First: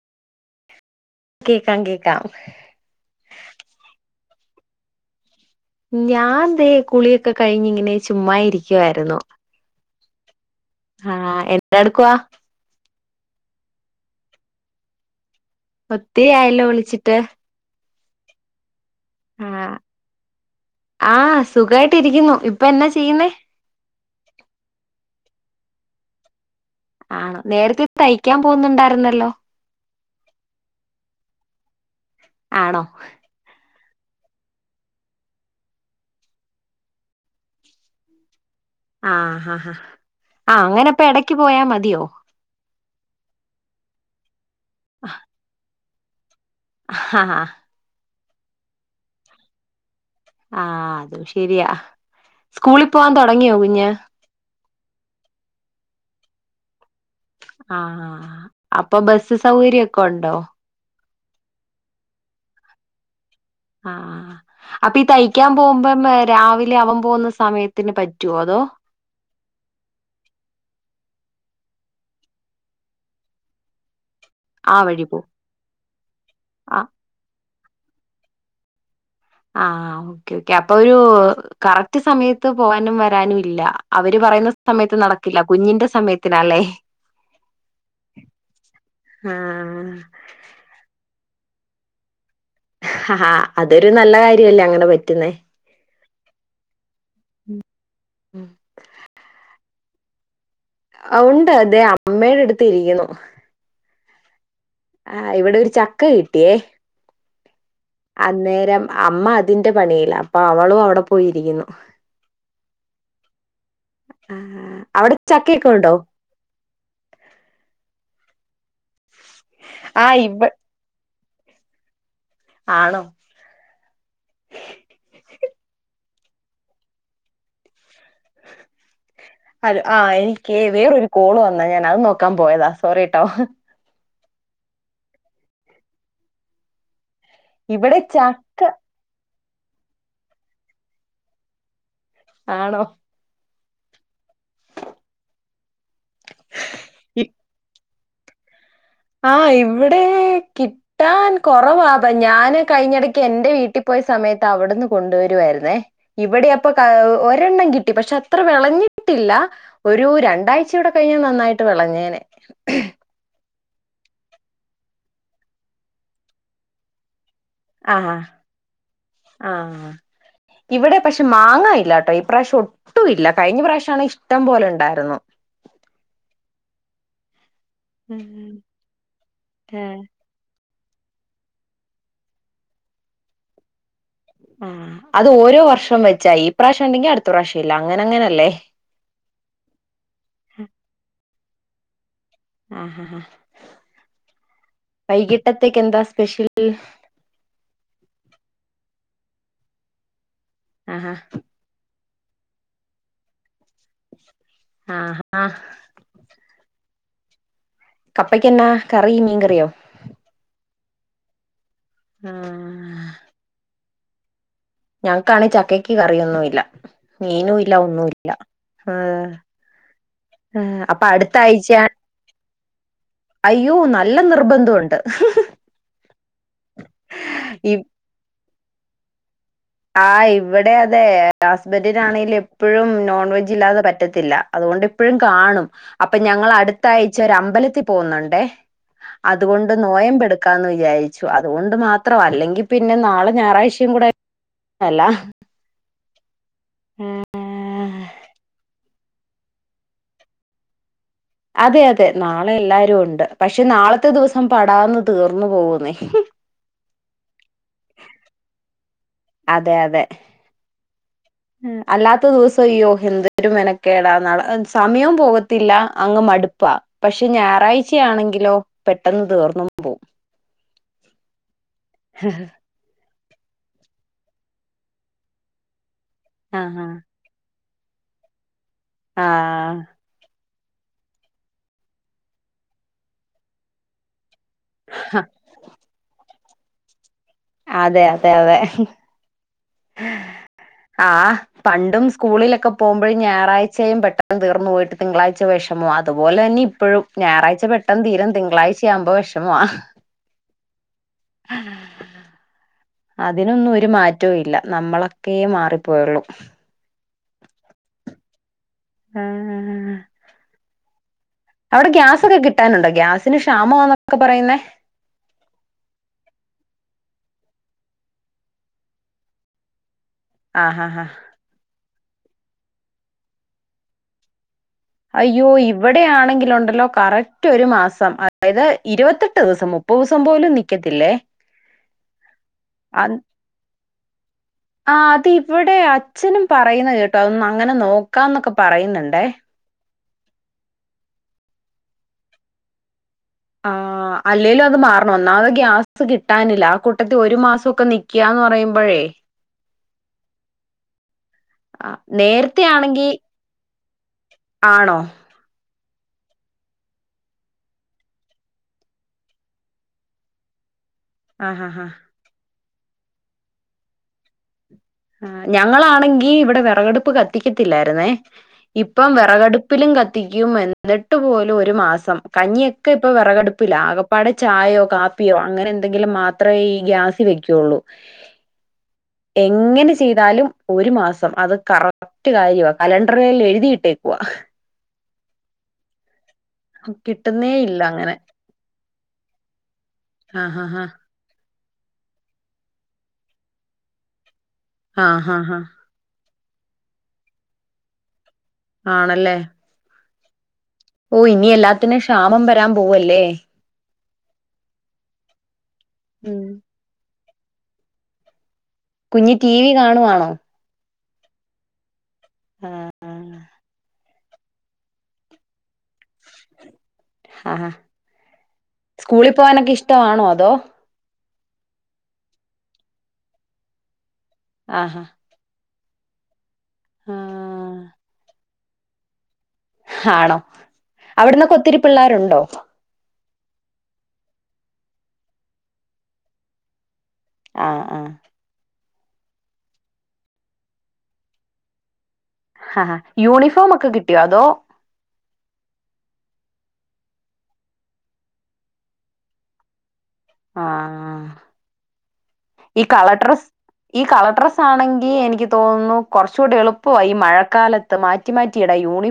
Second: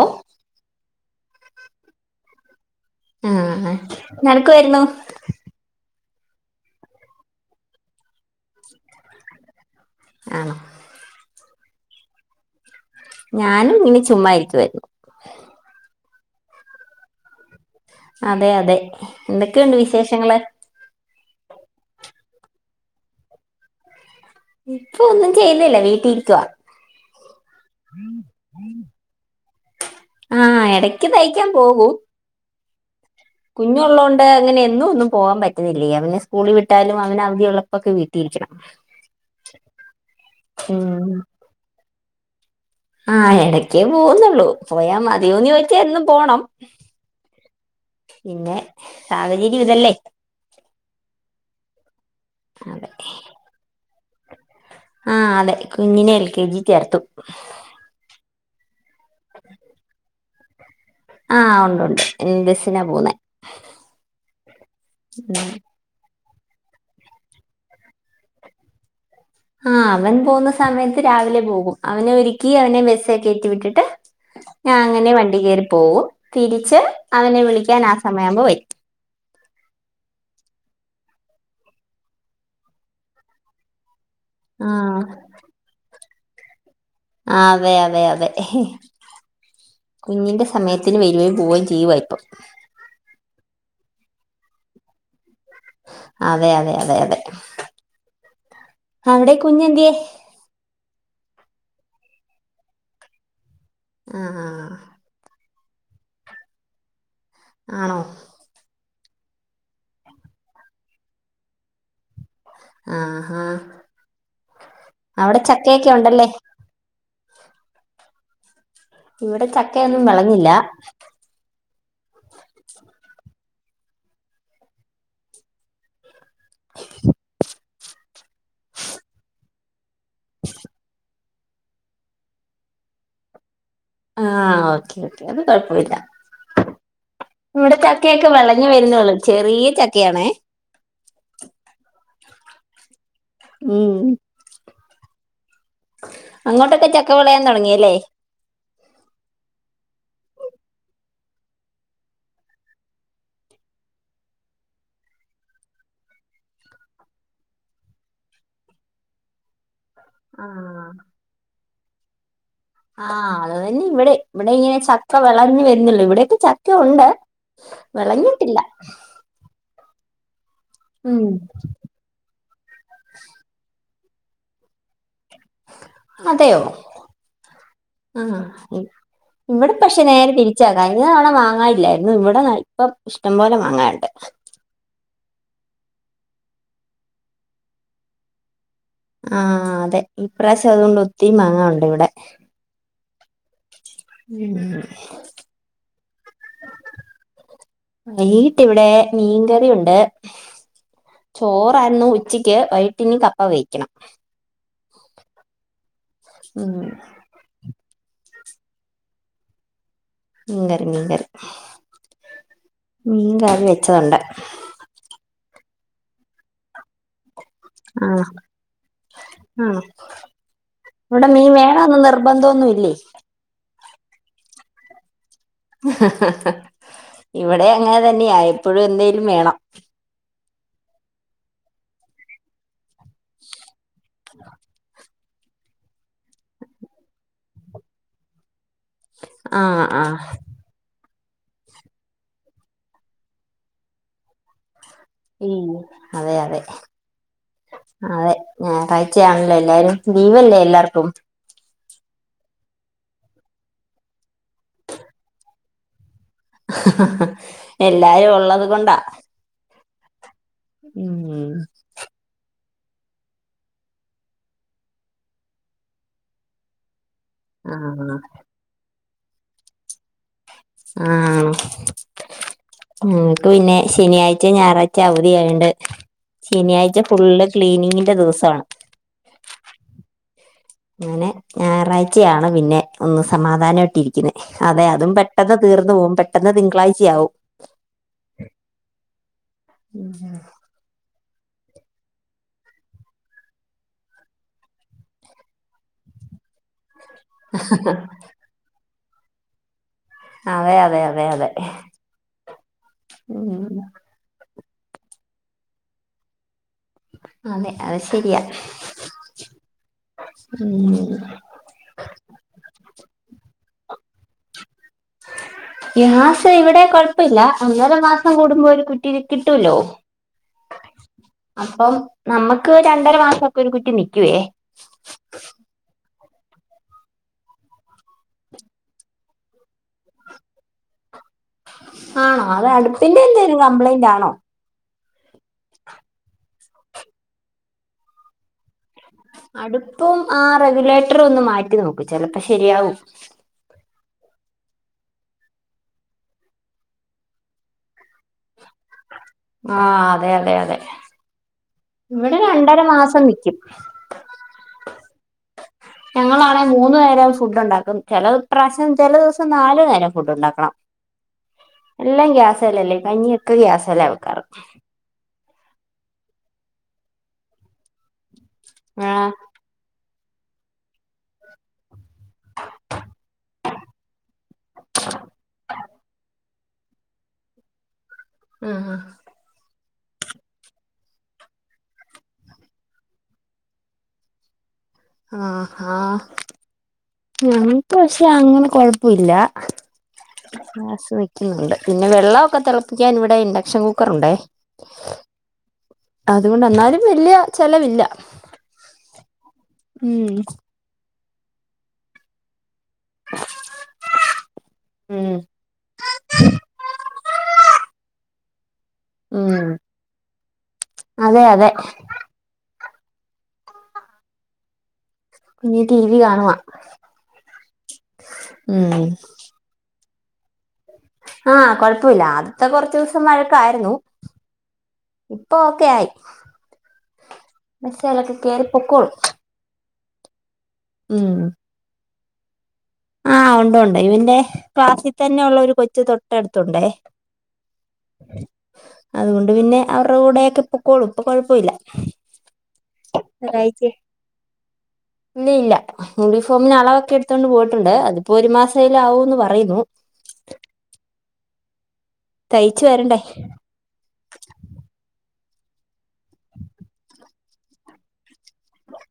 O കേക്കാം കേക്കാം ആ നരക്ക് വരുന്നു ഞാൻ ദേ കുളിയൊക്കെ കഴിഞ്ഞ് ഇങ്ങനെ ചുമ്മാ ഇരിക്ക്യായിരുന്നു ആണോ ആണോ എന്തെടുക്കുവ ഞാനും ഇങ്ങനെ ചുമ്മാരിക്കായിരുന്നു ഒത്തിരി ആയല്ലോ വിളിച്ചിട്ട് അതെ അതെ ആ എന്തൊക്കെ ഉണ്ട് വിശേഷങ്ങള് സുഖയിട്ട് യിക്കുന്നു ഇപ്പൊ എന്നാ ചെയ്യുന്നേ ഇപ്പൊന്നും ചെയ്യുന്നില്ല വീട്ട്ലിരിക്കുവാ ആ ആ എടക്ക് തൈക്കാൻ പോകും ആണോ ഇഞ്ഞു ഉള്ളോണ്ട് അങ്ങനെ എന്നൊന്നും പോവാൻ പറ്റുന്നില്ല്യ പിന്നെ സ്കൂൾ വിട്ടാലും അവനു അവധി ഉള്ളപ്പോയൊക്കെ വീട്ടിലിരിക്കണം ആ ഹാ ഹാ അങ്ങനെ പ്പൊ എടക്ക് പോയാൽ മതിയോ ആ എടക്ക് പോവുംന്നൊള്ളൂ പോയാൽ മതിയോന്ന് ചോ എന്നും പോണം ഹഹാ പിന്നെ സാഹചര്യം ഇതല്ലേ ശെരിയാ സ്കൂളിൽ അതെ പോവാൻ തൊടങ്ങിയോ കുഞ്ഞ്? ആഹ് അതെ കുഞ്ഞിനെ എൽ കെ ജി ചേർത്തു. ആ അപ്പൊ ബസ് സൗകര്യക്കൊ ണ്ടോ? ആ ഉണ്ട് ഉണ്ട് ഉം ബെസിനാ പോവുന്നെ ആ അപ്പൊ ഈ ഉം തൈക്കാൻ പോവുമ്പോ ഏ രാവിലെ അവൻ പോവുന്ന സമയത്ത്ന് പറ്റോ അതോ ആ അവൻ പോവുന്ന സമയത്ത് രാവിലെ പോകും അവനെ ഒരുക്കി അവനെ ബസ് കയറ്റിവിട്ടിട്ട് ആ വഴി അങ്ങനെ പോവും വണ്ടി കയറി പോവും ആ തിരിച്ച് അവനെ വിളി ക്കാൻ ആ സമയാവുമ്പോ വരും. ആ ഒക്കെ ക്കെ അപ്പൊ രു കറക്റ്റ് സമയത്ത് പോവാനും വരാനുല്ല അവര് പറയുന്ന ആ സമയത്ത് നടക്കില്ല കുഞ്ഞിന്റെ സമയ ത്തിനാലെ ആ അതെ അതെ അതെ ആഹ് കുഞ്ഞിൻ്റെ സമയത്തിന് വേരേം പോവേം ചെയുവാപം ഹ ഹ അതൊരു നല്ല കാര്യല്ലേ അങ്ങനെ പറ്റുന്നേ അതെ അതെ അതെ അതെ ഉം. അവിടെ കുഞ്ഞ് എന്ത്യേ? ഉണ്ട് ദേ അമ്മേടെ അടുത്ത് ഇരിക്കുന്നു. ആഹ് ആഹ് ഇവിടെ ഒരു ചക്ക കിട്ടിയേ ആണോ അന്നേരം അമ്മ അതിൻ്റെ പണിയിലാ, അപ്പൊ അവളും അവിടെ പോയിരിക്കുന്നു. ആഹാ ആഹ് അവിടെ അവടെ ചക്കയൊക്കെ ഉണ്ടോ? ഉണ്ടല്ലേ? ഇവിടെ ചക്കയൊന്നും ആഹ് ഇവ വെളഞ്ഞില്ല ആണോ ഹലോ ആ എനിക്കേ വേറൊരു കോള് വന്നേ ഞാൻ അത് നോക്കാൻ പോയതാ സോറിട്ടോ ആ ഓക്കേ ഓക്കേ അത് കൊഴപ്പോല്ല ഇവിടെ ചക്കയൊക്കെ വെളഞ്ഞു വരുന്നേ ഒള്ളൂ ചെറിയ ചക്കയാണേ ആണോ ഉം അങ്ങോട്ടൊക്കെ ചക്ക വിളയാൻ തുടങ്ങിയല്ലേ ആ ഇവിടെ കിട്ടാൻ കുറവാ ഞാൻ കഴിഞ്ഞയിടയ്ക്ക് എൻ്റെ വീട്ടിൽ പോയ സമയത്ത് അവിടെന്ന് കൊണ്ടുവരുമായിരുന്നേ ഇവിടെ അവിടെ ഒരെണ്ണം കിട്ടി പക്ഷേ അത്ര വിളഞ്ഞിട്ടില്ല. ഒരു രണ്ടാഴ്ച ആഹ് കൂടി കഴിഞ്ഞ നന്നാ വിളഞ്ഞേനെ ആ അതന്നെ ഇവിടെയും ഇവിടെ ഇങ്ങനെ ചക്ക വിളഞ്ഞു വരുന്നതേ ഉള്ളൂ ഇവിടെ ഒക്കെ ചക്കയുണ്ട് ആഹാ വിളഞ്ഞിട്ടില്ല ആഹ് ഇവിടെ പക്ഷേ ഉം മാങ്ങ ഇല്ലാട്ടോ ഈ പ്രാവശ്യം ഒട്ടുമില്ല കഴിഞ്ഞ പ്രാവശ്യമാണെ ഇഷ്‌ടം പോലെ ഉണ്ടായിരുന്നു [inaudible] ആ ഉം ഇവിടെ പക്ഷേ ആഹ് നേരേ തിരി [inaudible] വാങ്ങാൻ ഇല്ലായിരുന്നു ഇവിടെ ഇഷ്ടം പോലെ വാങ്ങാൻ ഉണ്ട്. ആ അത് ഒരേ വർഷംവെച്ച ഈ പ്രാവശ്യം ഉണ്ടെങ്കിൽ അടുത്ത പ്രാവശ്യമില്ല അങ്ങനെ അങ്ങനെയല്ലേ ആ അതെ ഈ പ്രാവശ്യം അതോണ്ട് ഒത്തിരി മാങ്ങയുണ്ട്. ഇവിടെ [inaudible] [unintelligible] ഉം. വൈകിട്ടെക്കെന്താ സ്‌പേഷ്യൾ വൈകിട്ട് ഇവിടെ മീൻ കറി ഉണ്ട് ആഹ് ചോറയിരുന്നു ഉച്ചയ്ക്ക് വൈകിട്ട് ഇനി കപ്പ വേവിക്കണം ആഹ്ഹ ഉം കപ്പാക്ക് എന്നാ കറി മീൻ കറിയോ മീൻ കറി മീൻ കറി ആഹ് ച്ചത് ഉണ്ട് ഞങ്ങൾക്ക് ആണെ ചക്കക്ക് കറി ഒന്നുവില്ല മീനുവില്ലാ ഒന്നുവില്ല ഏഹ് അവിടെ മീൻ വേണോന്ന് നിർബന്ധം ഒന്നുവില്ലേ ല്ലാ നിർബന്ധോണ്ട് [unintelligible] [inaudible] ഇവിടേം ഈ അങ്ങനെ തന്നെയാ എപ്പോഴും എന്തേലും വേണം ആഹ് ഇവിടെ അതെ ഹസ്ബന്റിന് ആണെല് എപ്പഴും നോൺ വെജ് ഇല്ലാതെ പറ്റത്തില്ല അതോണ്ട് ഇപ്പഴും കാണും അപ്പോ ഞങൾ അടുത്താഴ്ച ഒരു അമ്പലത്തിൽ പോകുന്നുണ്ടെ അതുകൊണ്ട് ആഹ് ആഹ് നോയംബ് എടുക്കാന്ന് വിചാരി ച്ചു അതുകൊണ്ട് മാത്ര അല്ലെങ്കിൽ പിന്നെ നാളെ ഞായറാഴ്ഷേ കൂടാ മ്മ്ഹ് അതെ അതെ ആഹ്ആ ആഹ് അതെ ഞായാഴ്ച ആണല്ലോ എല്ലാരും ലീവ് അല്ലെ എല്ലാർക്കും അതെ അതെ നാളെ എല്ലാരും ഉണ്ട് പക്ഷേ നാളത്താ ദിവസം പാടാന്ന് തീർന്നു പോകുന്നെ ആഹ് ഹാ എല്ലാരും ഉള്ളത് കൊണ്ട അതെ അതെ ഉം. അല്ലാത്ത ഉംഹ് ദിവസം അയ്യോ എന്തൊരു മിനക്കെടാ നാളെ സമയോം പോകത്തില്ല അങ്ങു മടുപ്പാ പക്ഷേ ഞായറാഴ്ച ആഹ് ആണെങ്കിലോ പെ ട്ടെന്ന് തീർന്നും പോവും ആഹ് ഹ് ഹ് ഉം ഞക്ക് പിന്നെ ശനിയാഴ്ചയും ഞായറാഴ്ചയും അവധി ആയോണ്ട് ആഹ് ശനിയാഴ്ച ഫുള്ള് ക്ലീനിങ്ങിന്റെ ദിവസവാ ആ അങ്ങനെ ഞായറാഴ്ചയാണ് പിന്നെ ഒന്ന് സമാധാനമായിട്ട് ഇട്ടിരിക്കുന്നേ അതെ അതും പെട്ടെന്ന് തീർന്ന് പോകും പെ പെട്ടന്ന് തിങ്കളാ്ച ആവും അതെ അതെ അതെ ഉം ആ പണ്ടും സ്കൂളിലൊക്കെ പോകുമ്പോഴും ഞായറാഴ്ചയും പെട്ടെന്ന് തീർന്നു പോയിട്ട് തിങ്കളാഴ്ച വെഷമാ അതുപോലെ തന്നെ ഇപ്പഴും ഞായറാഴ്ച പെട്ടെന്ന് തീരും തിങ്കളാഴ്ച യാവുമ്പോ വെഷമാ അതെ അതെ അതെ അതെ അതെ അതിനൊന്നും ഒരു മാറ്റവും ഇല്ല നമ്മളൊക്കെയെ മാറിപ്പോയൊള്ളു അതെ അത് ശരിയാ ആഹ് ഉം അവിടെ ഒക്കെ പറയുന്നേ ഗ്യാസ് ഇവിടെ കൊഴപ്പില്ല. ഒന്നര മാസം കൂടുമ്പോ ഒരു കുറ്റി കിട്ട്ല്ലോ ആ ഹഹ നമ്മക്ക് രണ്ടര മാസൊക്കെ ഒരു കുറ്റിനിക്കുവേ അയ്യോ ഇവിടെയാണ് എങ്കിലുണ്ടല്ലോ കറക്റ്റ് ഒരു മാസം അതായത് ഇരുവത്തെട്ട് ദിവസം മുപ്പതു ദിവസം പോലും നിക്കത്തില്ലേ ആണോ അത് അടുപ്പിന്റെ എന്തേലും കംപ്ലെന്റാണോ? ആ അത് ഇവിടെ അച്ഛനും പറയുന്ന കേട്ടു അതൊന്ന് അങ്ങനെ നോക്കാംന്നൊക്കെ പറയുന്നു. അടു പ്പും ആ റെഗുലേറ്റർ ഒന്ന് മാറ്റി നോക്ക് ചെലപ്പ ശെരിയാവും. ആ അല്ലേലും അത് മാറണം ഒന്നാത് ഗ്യാസ് കിട്ടാനില്ല ആ കൂട്ടത്തി ഒരു മാ സൊക്കെ നിക്ക്യാന്ന് പറയുമ്പോഴേ ആ അതെ അതെ അതെ ആഹ് ഇവിടെ നേരത്തെ രണ്ടര ആണെങ്കി മാസം നിക്കും. ആണോ ഞങ്ങളാണെ മൂന്നു നേരം ഫുഡ് ഉണ്ടാക്കും. ചെല പ്രാശം ചെല ദിവസം നാല് നേരം ഫുഡ് ഉണ്ടാക്കണം. ആഹഹ ല്ലല്ലേ കഞ്ഞിയൊക്കെ ഗ്യാസേലാ വെക്കാറ്. ഞങ്ങളാണെങ്കിഇവിടെ വിറകടുപ്പ് കത്തിക്കത്തില്ലായി ര്ന്നെ ഇപ്പം ആ വിറകടുപ്പിലും ക ത്തിക്കും. എന്നിട്ട് പോലും ഒരു മാസം. കഞ്ഞിയൊക്കെ ഇപ്പ വിറകടുപ്പിലാ ആകെ പ്പാടെ ചായയോ കാപ്പിയോ അങ്ങനെ എന്തെങ്കിലും മാ ഇത്രയീ ഗ്യാസ് വെക്കുള്ളൂ. ആഹ്ആ എങ്ങനെ ചെയ്താലും ഒരു മാസം അത് കറക്ട് കഴിവുവാ കലണ്ടറിൽ എഴുതി ഇട്ടേക്കുവാ. ആഹ് ആ കിട്ടുന്നേ ഇല്ല ഞങ്ങക്ക് അങ്ങനെ പക്ഷേ അങ്ങനെ കൊഴപ്പല്ല ആ ഹാ ഹാ ഗ്യാസ് നിക്കും ന്നുണ്ട് പിന്നെ വെള്ളക്കെ തിളപ്പിക്കാൻ ഇവിടെ ഇൻജെക്ഷൻ കുക്കർ ഉണ്ടേ. ഹാ ഹാ ഹാ അതുകൊണ്ട് എന്നാലും വല്ല്യ ചെലവില്ല. ആണല്ലേ. ഉം ഓ ഇനി എല്ലാത്തിനും ക്ഷാമം വരാൻ പോവല്ലേ. ഉംഹ് ഉംഹ് കുഞ്ഞ് ഉം ടിവി കാണുവാണോ? അതെ അതെ. ആ ആ കുഞ്ഞ് ടിവി കാണുവാ. ആ ഹാ ഉം സ്കൂളിൽ പോവനൊക്കെ ഇഷ്ടമാ അതോ ആ കുഴപ്പമില്ല ആദ്യത്തെ കൊറച്ചുദിവസം വഴക്കായിരുന്നു. ആ ഹാ [unintelligible] മിസ്സല്ലേ കിട്ടിയാല് പൊക്കോളും. ആണോ. അവിടുന്നക്കൊത്തിരി പിള്ളേരു ണ്ടോ? ആ ഉണ്ട് ഉണ്ട് ഇവന്റെ ക്ലാസ്സിൽ തന്നെ ഉള്ള ഒരു കൊച്ച് തൊട്ടടുത്തുണ്ടേ. ആ ആ അതുകൊണ്ട് പിന്നെ അവരുടെ കൂടെ ആയിട്ട് പൊക്കോളും ഇപ്പം കൊഴപ്പല്ല. ഹ ഹ യൂണിഫോമക്കെ കിട്ടിയോ അതോ പ്പം ഞാനതൊക്കെ എടുത്തോണ്ട് പോയി ട്ടുണ്ട് അതിപ്പോ ഒരു മാസേലും ആകുന്ന് പറയുന്നു. ആ ഈ തയ്ച്ചു കളർ വരണ്ടേ ഡ്രസ്സ് ഈ കളർ ഡ്രസ്സ് ആണെങ്കി എനിക്ക് തോന്നുണു കുറച്ചു കൂടി എളുപ്പമാ ഈ മഴക്കാല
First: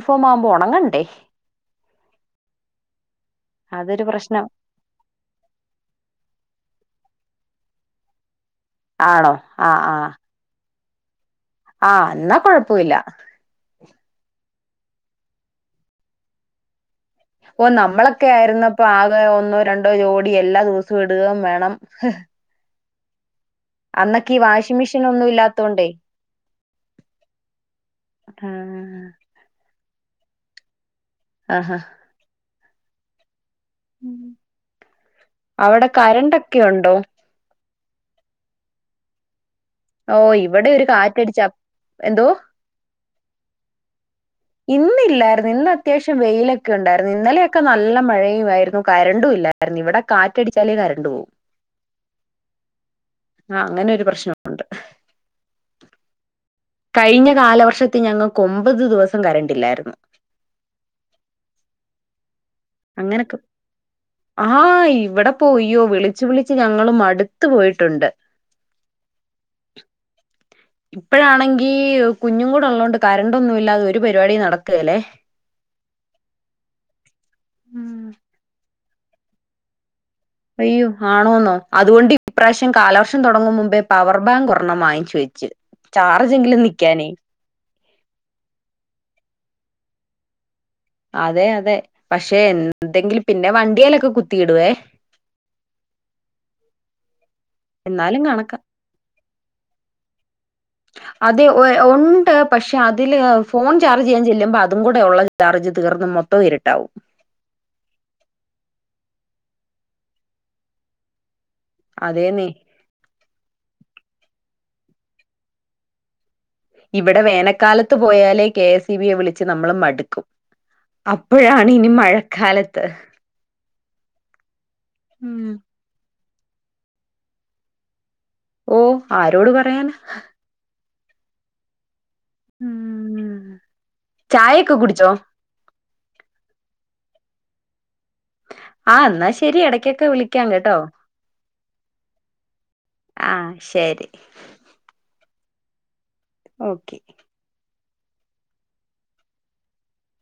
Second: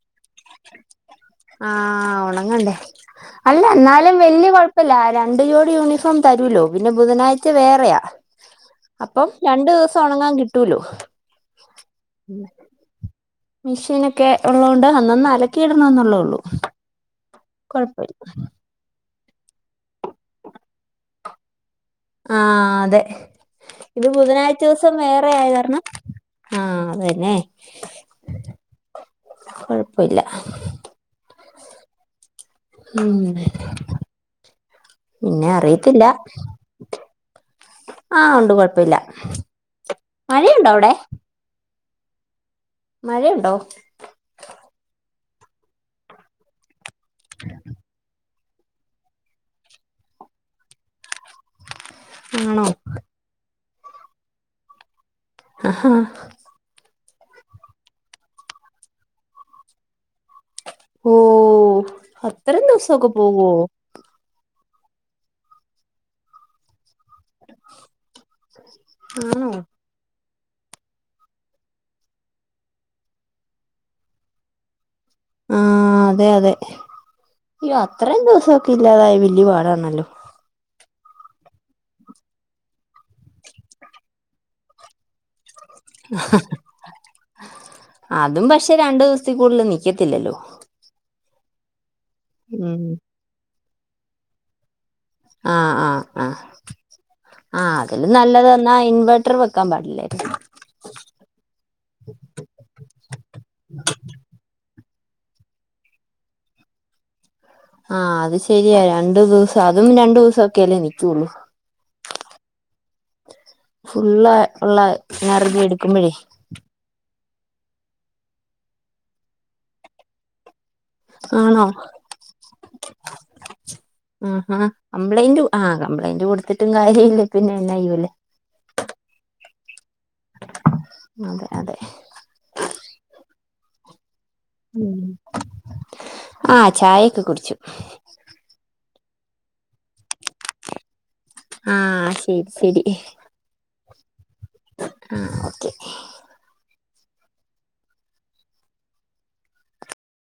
ഫോമാവുമ്പോ ഒണങ്ങണ്ടേ. ആഹ് ഒണങ്ങണ്ടെ അല്ല എന്നാലും പ്രശ്നം വല്ല്യ കൊഴപ്പ ഇല്ല രണ്ട് ജോഡി യൂണിഫോം തരൂല്ലോ. വി ഇന് ബുധനാഴ്ച്ച വേറയാ അപ്പം ആണോ രണ്ട് ദെവസം ഒണങ്ങാൻ കിട്ടോലൊ ആഹ് എന്നാ കൊഴപ്പൊ ഇല്ല മിഷേനക്കെ ഒള്ളോണ്ട് അന്നന്ന് അലക്കി ഇടണോന്നൊള്ളോള്ളു ഓ നമ്മളക്കെ ആയിരുന്നപ്പ ആ ഇപ്പേ ഒന്നോ രണ്ടോ ജോഡി എല്ലാ ദെവ്‌സവും ഇട്‌കേം വേണം അഹ് അതെ ഇത് അന്നൊക്കെ ഈ ബുധനാഴ്ച്ച വാഷിംഗ് ഇവസം മെഷീൻ വേറെ ഒന്നും ആയത് കാരണം ഇല്ലാത്തോണ്ടേ ആഹ് അത് തന്നെ. ആ കൊഴപ് ഇപ്പൊ ഇല്ല ആഹ് ഹാ ന്ന്ങ്ങനെ അവ്ട അറിയത്തില്ല കരണ്ടക്കെ ഒണ്ടോ ആഹ് ഒണ്ട് കൊഴൊപ്പ ഇല്ല ഓ ഇവടെ ഒര് കാറ്റടിച്ചാ എന്തോ മഴ ഉണ്ടോ ഇന്നില്ലാര്ന്ന് ഇന്ന് അത്യാവശ്യം വെയില ക്ക ഒണ്ടാര്ന്ന് ഇന്നലേക്ക നല്ല മഴയും ഓഫായിരുന്നു കരണ്ടു ഇല്ലായ്ര്ന്ന് ഇവടെ കാറ്റടിച്ചാലെ കരണ്ട് പോവും. ആണോ ആഹ് അങ്ങനെ ഒരു പ്രശ്നോണ്ട്. ആ ഹാ കഴിഞ്ഞ കാലവർഷത്തി ഞങ്ങക്ക് ഒമ്പത് ദിവസം കരണ്ടില്ലാരുന്നു. ഓ അ ത്രേം ദിവസോക്ക അങ്ങനൊക്കെ പോവോ ആ ഇവടെപ്പോ യ്യോ വിളിച്ച് വിളിച്ച് ഞങ്ങള് മട് ട്ത്ത് പോയിട്ടുണ്ട് ആണോ ഇപ്പഴാണങ്കി കുഞ്ഞുകൂടെള്ളോണ്ട് കരണ്ടൊന്നും ഇല്ലാതെ ഒരു പരിപാടീം നടക്കേലെ അഹ് അതെ അതെ യ്യോ അത്രേം ദിവസോക്കേ [unintelligible] ഇല്ലാതായ വല്യ പാടാണല്ലോ യ്യോ ആണോന്നോ അതുകൊണ്ട് ഇപ്രാശ്യം കാലവർഷം തൊടങ്ങും മുമ്പേ പവർ ബാങ്ക് ഒരണ്ണം വാങ്ങിച്ച് വെച്ച്. ചാർജെങ്കിലും നിക്കാനെ അതും പക്ഷെ രണ്ട് ദിവസത്തി കൂടുതല് നിക്കത്തില്ലല്ലോ. അതെ അതെ പക്ഷേ ഉം എന്തെങ്കില് പിന്നെ വ ണ്ടിയേലൊക്കെ കുത്തി ഇടുവേ ആ ആ ആ ആ അതിന് എന്നാലും കണക്കാ നല്ലതന്നാ ഇൻവെ അത്ര വെക്കാൻ പാടില്ലായിരുന്നു അതെ ഒ ഒണ്ട് പക്ഷെ അതില് ഫോൺ ചാർജ് ചെയ്യാ ചെല്ലുമ്പ അ തും കൂടെള്ള ചാർജ് തീർന്ന് മൊത്തം ഇരിട്ടാവും. ആ അത് ശെരിയാ രണ്ട് ദിവസം അതും രണ്ട് ദിവസൊക്കേല്ലേ നിക്കോള്ളൂ അതേന്നെ ഫുള്ളാ ഉള്ള ചാർജെടട്ക്കുമ്പഴേ ഇവിടെ വേനക്കാലത്ത് പോയാലേ കെ എസ് ഇ ബി യെ വിളിച്ച് നമ്മള് മടുക്കും ആണോ അപ്പഴാണ് ഇനി മഴക്കാലത്ത് ആ ആഹ് കംപ്ലൈന്റു ഉം. ആഹ് കംപ്ലൈന്റ് കൊട് ടുത്തിട്ടും കാര്യല്ല പിന്നെ എന്നാ ചെയ്യൂല്ലേ ഓ ആരോട് പറയാനാ. അതെ അതെ മ്മ് മ്മ് ആഹ് ചായ്‌ ക്കെ കുടിച്ചു ആഹ് എന്നാ ശെരി എട ക്കൊക്കെ വിളിക്കാം കേട്ടോ ആ ശരി ആഹ് ശെരി ആഹ് ഓക്കെ ഓക്കെ